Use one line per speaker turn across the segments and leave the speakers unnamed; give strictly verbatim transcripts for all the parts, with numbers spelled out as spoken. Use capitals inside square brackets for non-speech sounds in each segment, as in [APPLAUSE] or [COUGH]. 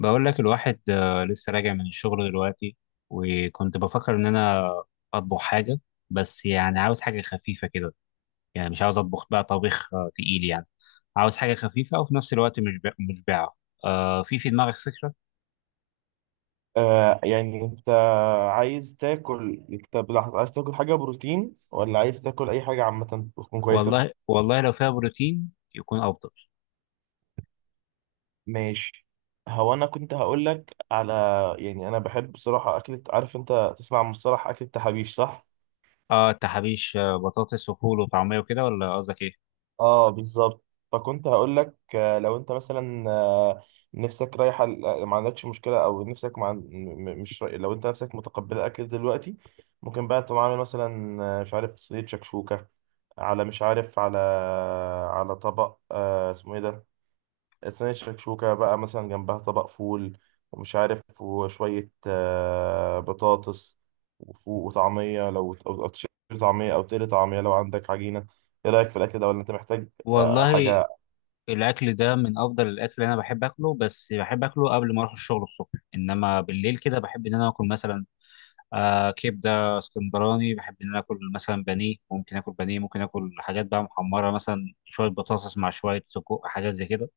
بقول لك الواحد آه، لسه راجع من الشغل دلوقتي، وكنت بفكر ان انا اطبخ حاجه، بس يعني عاوز حاجه خفيفه كده. يعني مش عاوز اطبخ بقى طبيخ آه، تقيل يعني. عاوز حاجه خفيفه وفي نفس الوقت مش مشبعه. آه في في دماغك فكره؟
آه يعني انت عايز تاكل. طب لحظة، عايز تاكل حاجة بروتين ولا عايز تاكل أي حاجة عامة تكون كويسة؟
والله والله لو فيها بروتين يكون افضل.
ماشي. هو أنا كنت هقولك على، يعني أنا بحب بصراحة أكلة، عارف أنت تسمع عن مصطلح أكلة تحابيش صح؟
اه انت حبيش، آه، بطاطس وفول وطعميه وكده ولا قصدك ايه؟
اه بالظبط. فكنت هقول لك، آه، لو انت مثلا، آه، نفسك رايحه ل- آه، ما عندكش مشكله، او نفسك مع م- م- مش راي- لو انت نفسك متقبله اكل دلوقتي، ممكن بقى تقوم عامل مثلا، آه، مش عارف، صينيه شكشوكه على، مش عارف، على على طبق، آه، اسمه ايه ده، صينية شكشوكة بقى مثلا جنبها طبق فول، ومش عارف، وشوية آه، بطاطس وفوق وطعمية، لو أو أو تشيل طعمية، أو تقلي طعمية لو عندك عجينة. إيه رأيك في الأكل ده، ولا أنت محتاج آه،
والله
حاجة؟
الاكل ده من افضل الاكل اللي انا بحب اكله، بس بحب اكله قبل ما اروح الشغل الصبح، انما بالليل كده بحب ان انا اكل مثلا آه كبده اسكندراني، بحب ان انا اكل مثلا بانيه، ممكن اكل بانيه، ممكن اكل حاجات بقى محمره مثلا شويه بطاطس مع شويه سجق، حاجات زي كده.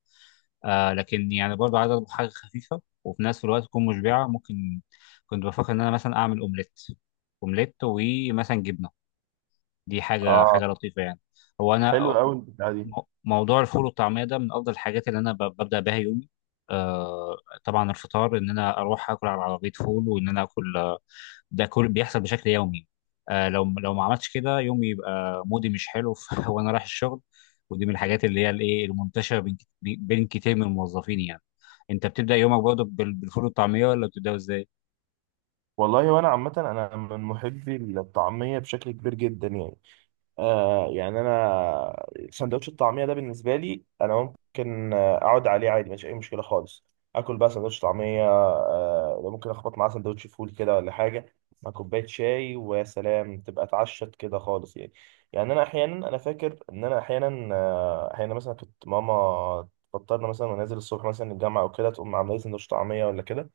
آه لكن يعني برضه عايز اطبخ حاجه خفيفه وفي نفس الوقت تكون مشبعه. ممكن كنت بفكر ان انا مثلا اعمل اومليت، اومليت ومثلا جبنه، دي حاجه
آه
حاجه لطيفه يعني. هو انا،
حلو أوي البتاعة دي.
مو- موضوع الفول والطعميه ده من افضل الحاجات اللي انا ب- ببدا بها يومي. آه طبعا الفطار ان انا اروح اكل على عربيه فول وان انا اكل، ده كل بيحصل بشكل يومي. آه لو لو ما عملتش كده يومي يبقى مودي مش حلو [LAUGHS] ف- وانا رايح الشغل. ودي من الحاجات اللي هي الايه المنتشره بين كت- بين كتير من الموظفين يعني. انت بتبدا يومك برضه بال- بالفول والطعميه ولا بتبداه ازاي؟
والله وأنا عامة أنا من محبي الطعمية بشكل كبير جدا يعني. آه يعني انا سندوتش الطعميه ده بالنسبه لي انا ممكن آه، اقعد عليه عادي، مفيش اي مشكله خالص. اكل بقى سندوتش طعميه، آه ممكن اخبط معاه سندوتش فول كده ولا حاجه، مع كوبايه شاي، ويا سلام تبقى اتعشت كده خالص يعني. يعني انا احيانا، انا فاكر ان انا احيانا آه، احيانا مثلا كنت ماما تفطرنا مثلا، ونازل الصبح مثلا الجامعه او كده، تقوم عامله لي سندوتش طعميه ولا كده،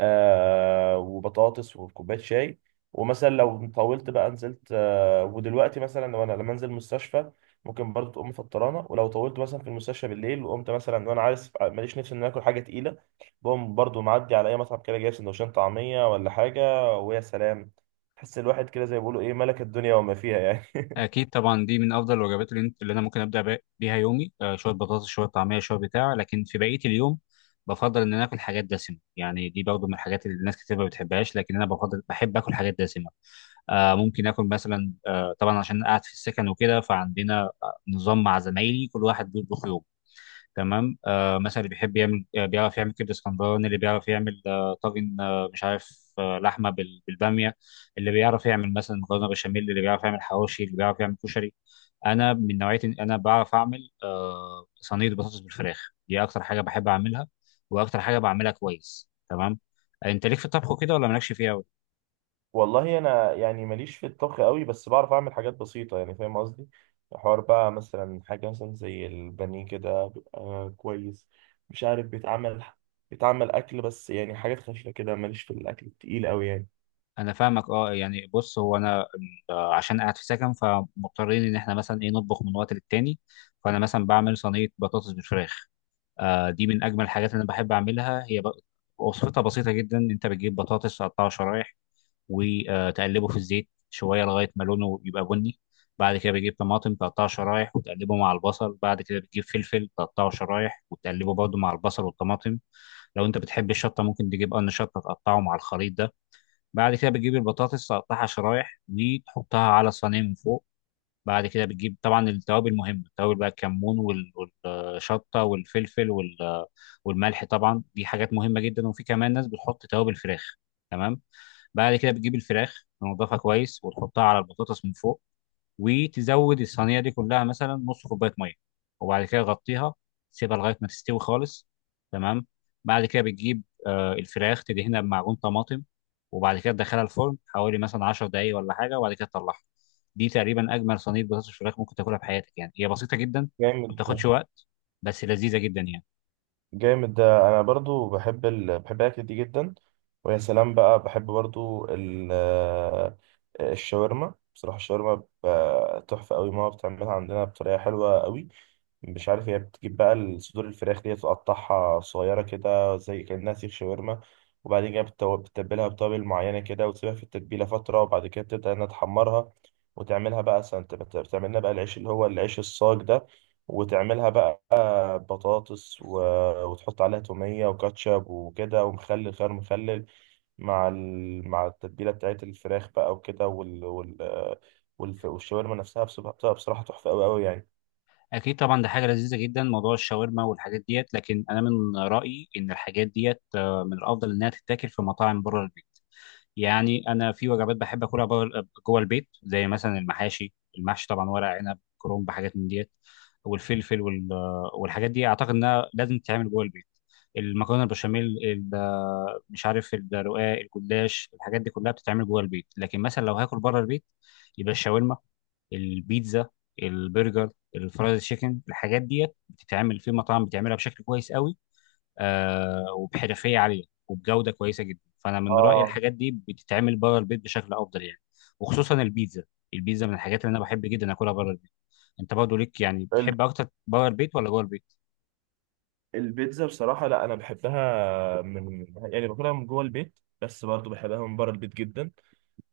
آه وبطاطس وكوبايه شاي. ومثلا لو طولت بقى نزلت، آه ودلوقتي مثلا لو انا لما انزل مستشفى، ممكن برضو تقوم مفطرانه. ولو طولت مثلا في المستشفى بالليل وقمت مثلا، وانا عارف ماليش نفسي ان أنا اكل حاجه تقيله، بقوم برضو معدي على اي مطعم كده، جايب سندوتشين طعميه ولا حاجه، ويا سلام، تحس الواحد كده زي ما بيقولوا ايه، ملك الدنيا وما فيها يعني.
اكيد طبعا دي من افضل الوجبات اللي, انت اللي انا ممكن ابدا بي- بيها يومي، آه شويه بطاطس شويه طعميه شويه بتاع. لكن في بقيه اليوم بفضل ان انا اكل حاجات دسمه، يعني دي برضه من الحاجات اللي الناس كتير ما بتحبهاش، لكن انا بفضل بحب اكل حاجات دسمه. آه، ممكن اكل مثلا، آه، طبعا عشان قاعد في السكن وكده، فعندنا آه، نظام مع زمايلي، كل واحد بيطبخ يوم. تمام، آه، مثلا اللي بيحب يعمل، آه، بيعرف يعمل كبده اسكندراني، اللي بيعرف يعمل آه، طاجن، آه، مش عارف، آه، لحمه بال- بالباميه، اللي بيعرف يعمل مثلا مكرونه بشاميل، اللي بيعرف يعمل حواوشي، اللي بيعرف يعمل كشري. انا من نوعيه إن انا بعرف اعمل آه، صينيه بطاطس بالفراخ، دي اكتر حاجه بحب اعملها واكتر حاجه بعملها كويس. تمام، انت ليك في الطبخ كده ولا مالكش فيها؟
والله انا يعني ماليش في الطبخ قوي، بس بعرف اعمل حاجات بسيطه يعني، فاهم قصدي. حوار بقى مثلا حاجه مثلا زي البانيه كده بيبقى كويس، مش عارف بيتعمل، بيتعمل اكل، بس يعني حاجات خفيفه كده، ماليش في الاكل التقيل قوي يعني.
انا فاهمك. اه يعني بص، هو انا آه، عشان قاعد في سكن فمضطرين ان احنا مثلا ايه نطبخ من وقت للتاني. فانا مثلا بعمل صينيه بطاطس بالفراخ، آه دي من اجمل الحاجات اللي انا بحب اعملها هي ب... وصفتها بسيطه جدا، انت بتجيب بطاطس تقطعه شرايح وتقلبه في الزيت شويه لغايه ما لونه يبقى بني. بعد كده بتجيب طماطم تقطعه شرايح وتقلبه مع البصل، بعد كده بتجيب فلفل تقطعه شرايح وتقلبه برضه مع البصل والطماطم. لو انت بتحب الشطه ممكن تجيب قرن شطه تقطعه مع الخليط ده. بعد كده بتجيب البطاطس تقطعها شرايح دي تحطها على الصينيه من فوق. بعد كده بتجيب طبعا التوابل مهمه، التوابل بقى الكمون وال- والشطه والفلفل وال- والملح، طبعا دي حاجات مهمه جدا، وفي كمان ناس بتحط توابل فراخ. تمام. بعد كده بتجيب الفراخ تنضفها كويس وتحطها على البطاطس من فوق، وتزود الصينيه دي كلها مثلا نص كوبايه ميه، وبعد كده غطيها، سيبها لغايه ما تستوي خالص. تمام. بعد كده بتجيب آه، الفراخ تدهنها بمعجون طماطم، وبعد كده تدخلها الفرن حوالي مثلا 10 دقايق ولا حاجه، وبعد كده تطلعها. دي تقريبا اجمل صينيه بطاطس فراخ ممكن تاكلها في حياتك، يعني هي بسيطه جدا، ما
جامد ده.
بتاخدش وقت، بس لذيذه جدا يعني.
جامد ده، انا برضو بحب ال... بحب الاكل دي جدا. ويا سلام بقى، بحب برضو ال... آه، الشاورما. بصراحه الشاورما ب- تحفه قوي. ماما بتعملها عندنا بطريقه حلوه قوي. مش عارف، هي بتجيب بقى الصدور الفراخ دي، تقطعها صغيرة كده زي كأنها سيخ شاورما، وبعدين كده بتتو- بتتبلها بتوابل معينة كده، وتسيبها في التتبيلة فترة، وبعد كده بتبدأ إنها تحمرها. وتعملها بقى سنت، بت- بتعمل لنا بقى العيش، اللي هو العيش الصاج ده. وتعملها بقى بطاطس و... وتحط عليها تومية وكاتشب وكده، ومخلل خيار مخلل، مع ال... مع التتبيلة بتاعت الفراخ بقى وكده، وال... وال... والف... والشاورما نفسها بصراحة، بصراحة تحفة أوي أوي يعني.
اكيد طبعا ده حاجه لذيذه جدا موضوع الشاورما والحاجات ديت، لكن انا من رايي ان الحاجات ديت آه، من الافضل انها تتاكل في مطاعم بره البيت. يعني انا في وجبات بحب اكلها بره- جوه البيت، زي مثلا المحاشي، المحشي طبعا، ورق عنب، كرنب، حاجات من ديت، والفلفل وال- والحاجات دي اعتقد انها لازم تتعمل جوه البيت. المكرونه البشاميل، ال- مش عارف، الرقاق، الجلاش، الحاجات دي كلها بتتعمل جوه البيت. لكن مثلا لو هاكل بره البيت، يبقى الشاورما، البيتزا، البرجر، الفرايد تشيكن، الحاجات ديت بتتعمل في مطاعم بتعملها بشكل كويس قوي، آه وبحرفيه عاليه وبجوده كويسه جدا. فانا من رايي
اه.
الحاجات دي بتتعمل بره البيت بشكل افضل يعني، وخصوصا البيتزا. البيتزا من الحاجات اللي انا بحب جدا اكلها بره البيت. انت برضه ليك، يعني بتحب اكتر بره البيت ولا جوه البيت؟
البيتزا بصراحة، لا أنا بحبها من، يعني باكلها من جوه البيت، بس برضو بحبها من بره البيت جدا.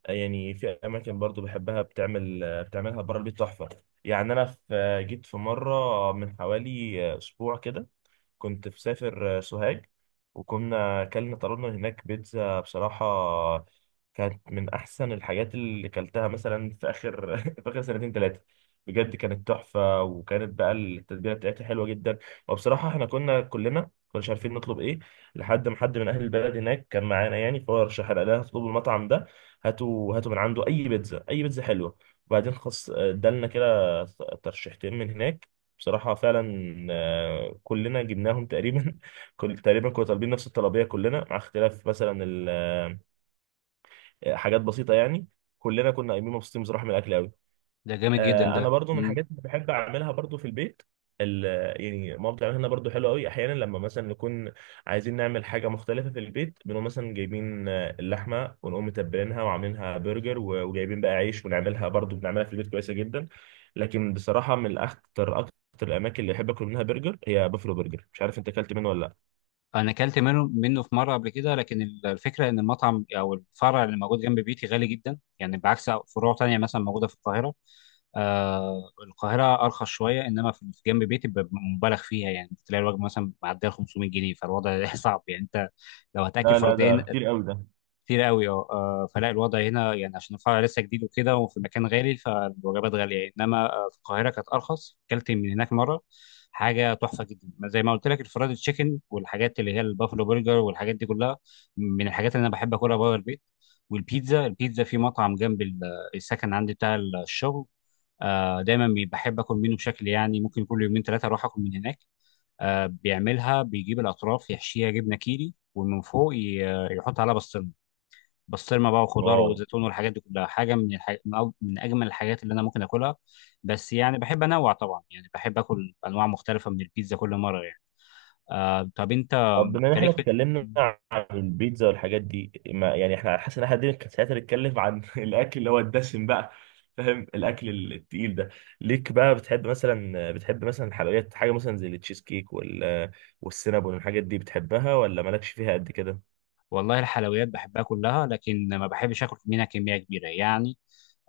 يعني في أماكن برضو بحبها، بتعمل بتعملها بره البيت تحفة. يعني أنا في جيت في مرة من حوالي أسبوع كده، كنت في سافر آه، سوهاج، وكنا أكلنا طلبنا من هناك بيتزا. بصراحة كانت من أحسن الحاجات اللي كلتها، مثلا في آخر [LAUGHS] في آخر سنتين ثلاثة. بجد كانت تحفة، وكانت بقى التتبيلة بتاعتها حلوة جدا. وبصراحة احنا كنا كلنا كناش عارفين نطلب ايه، لحد ما حد من أهل البلد هناك كان معانا يعني، فهو رشح لنا، قال لنا اطلبوا المطعم ده، هاتوا هاتوا من عنده أي بيتزا، أي بيتزا حلوة. وبعدين خص آه، ادالنا كده ترشيحتين من هناك. بصراحة فعلا آه، كلنا جبناهم تقريبا [LAUGHS] كل تقريبا كنا طالبين نفس الطلبية كلنا، مع اختلاف مثلا ال- آه، حاجات بسيطة يعني. كلنا كنا قايمين مبسوطين بصراحة من الأكل أوي.
ده جامد جدا
آه،
ده.
انا برضو من
مم.
الحاجات اللي بحب اعملها برضو في البيت ال- يعني ماما بتعملها لنا برضو حلو قوي. احيانا لما مثلا نكون عايزين نعمل حاجه مختلفه في البيت، بنقوم مثلا جايبين آه، اللحمه، ونقوم متبلينها وعاملينها برجر، و- وجايبين بقى عيش، ونعملها برضو بنعملها في البيت كويسه جدا. لكن بصراحه من اكتر اكتر الاماكن اللي بحب اكل منها برجر، هي بافلو برجر. مش عارف انت اكلت منه ولا.
انا اكلت منه منه في مره قبل كده، لكن ال- الفكره ان المطعم او الفرع اللي موجود جنب بيتي غالي جدا، يعني بعكس فروع تانية مثلا موجوده في القاهره. آه القاهرة أرخص شوية، إنما في في جنب بيتي بيبقى مبالغ فيها. يعني تلاقي الوجبة مثلا معدية خمسمائة جنيه، فالوضع [LAUGHS] صعب يعني. أنت لو هتاكل
لا لا لا
فردين
ده كتير قوي ده.
كتير قوي أه آه، فلا الوضع هنا يعني عشان الفرع لسه جديد وكده وفي مكان غالي فالوجبات غالية يعني. إنما آه، في القاهرة كانت أرخص، أكلت من هناك مرة حاجة تحفة جدا. زي ما قلت لك، الفرايد تشيكن والحاجات اللي هي البافلو برجر والحاجات دي كلها من الحاجات اللي أنا بحب أكلها بره البيت. والبيتزا، البيتزا في مطعم جنب ال- السكن عندي بتاع الشغل، آه، دايما بي- بحب اكل منه بشكل يعني، ممكن كل يومين ثلاثه اروح اكل من هناك. آه، بيعملها بيجيب الاطراف يحشيها جبنه كيري ومن فوق ي- يحط عليها بسطرمه. بسطرمه بقى وخضار
واو.
وزيتون والحاجات دي كلها، حاجه من الحاج... من أو- من اجمل الحاجات اللي انا ممكن اكلها. بس يعني بحب انوع طبعا، يعني بحب اكل انواع مختلفه من البيتزا كل مره يعني. آه، طب انت
طب بما ان
أنت
احنا
ليك في؟
اتكلمنا عن البيتزا والحاجات دي، ما يعني احنا حاسس ان احنا قاعدين ساعتها نتكلم عن [LAUGHS] الاكل اللي هو الدسم بقى، فاهم الاكل التقيل ده، ليك بقى بتحب مثلا، بتحب مثلا الحلويات، حاجه مثلا زي التشيز كيك وال والسينابون والحاجات دي بتحبها، ولا مالكش فيها قد كده؟
والله الحلويات بحبها كلها، لكن ما بحبش اكل منها كميه كبيره يعني.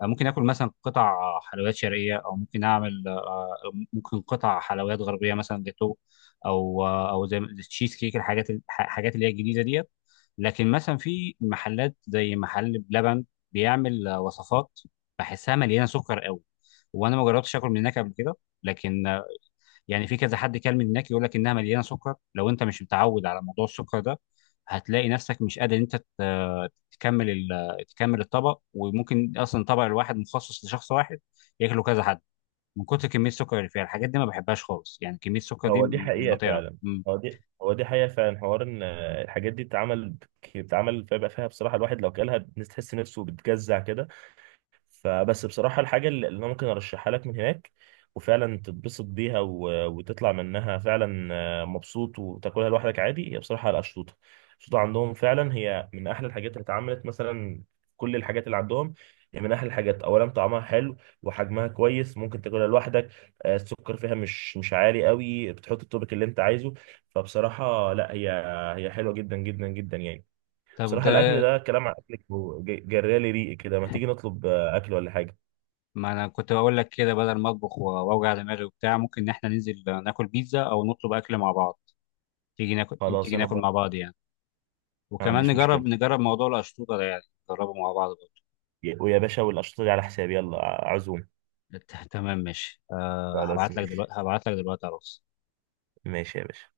ممكن اكل مثلا قطع حلويات شرقيه، او ممكن اعمل، آه، ممكن قطع حلويات غربيه مثلا جاتو، او آه، او زي التشيز كيك، الحاجات الحاجات اللي هي الجديده ديت. لكن مثلا في محلات زي محل بلبن بيعمل آه، وصفات بحسها مليانه سكر قوي، وانا ما جربتش اكل من هناك قبل كده، لكن يعني في كذا حد كلمني هناك يقول لك انها مليانه سكر. لو انت مش متعود على موضوع السكر ده هتلاقي نفسك مش قادر إن انت ت- تكمل ال- تكمل الطبق، وممكن اصلا الطبق الواحد مخصص لشخص واحد ياكله كذا حد، من كتر كميه السكر اللي فيها. الحاجات دي ما بحبهاش خالص يعني، كميه السكر دي
هو دي
مش
حقيقه
بطيئه.
فعلا.
مم.
هو دي هو دي حقيقه فعلا. حوار ان آه، الحاجات دي بتتعمل، بتتعمل، فيبقى فيها بصراحه الواحد لو كلها تحس نفسه بتجزع كده. فبس بصراحة، الحاجة اللي اللي أنا ممكن أرشحها لك من هناك، وفعلا تتبسط بيها و- وتطلع منها فعلا آه، مبسوط، وتاكلها لوحدك عادي، هي بصراحة الأشطوطة. الأشطوطة عندهم فعلا هي من أحلى الحاجات اللي اتعملت، مثلا كل الحاجات اللي عندهم. هي من أحلى الحاجات، أولا طعمها حلو، وحجمها كويس ممكن تاكلها لوحدك. آه، السكر فيها مش مش عالي قوي، بتحط التوبك اللي أنت عايزه. فبصراحة لا، هي هي حلوة جدا جدا جدا يعني.
طب
بصراحة الأكل
ده،
ده، كلام عن أكلك وج- جرالي ريقي كده. ما تيجي نطلب آه، أكل ولا حاجة؟
ما انا كنت بقول لك كده بدل ما اطبخ و- واوجع دماغي وبتاع، ممكن ان احنا ننزل ناكل بيتزا، او نطلب اكل مع بعض. تيجي ناكل،
خلاص
تيجي
أنا
ناكل
موافق.
مع بعض يعني،
ما
وكمان
عنديش
نجرب
مشكلة.
نجرب موضوع القشطوطه ده يعني، نجربه مع بعض.
يا- ويا باشا، والأشطة دي على حسابي، يلا ع- عزوم.
ت- تمام ماشي، أه
خلاص
هبعت لك دلوقتي،
ماشي.
هبعت لك دلوقتي على الواتس.
ماشي يا باشا.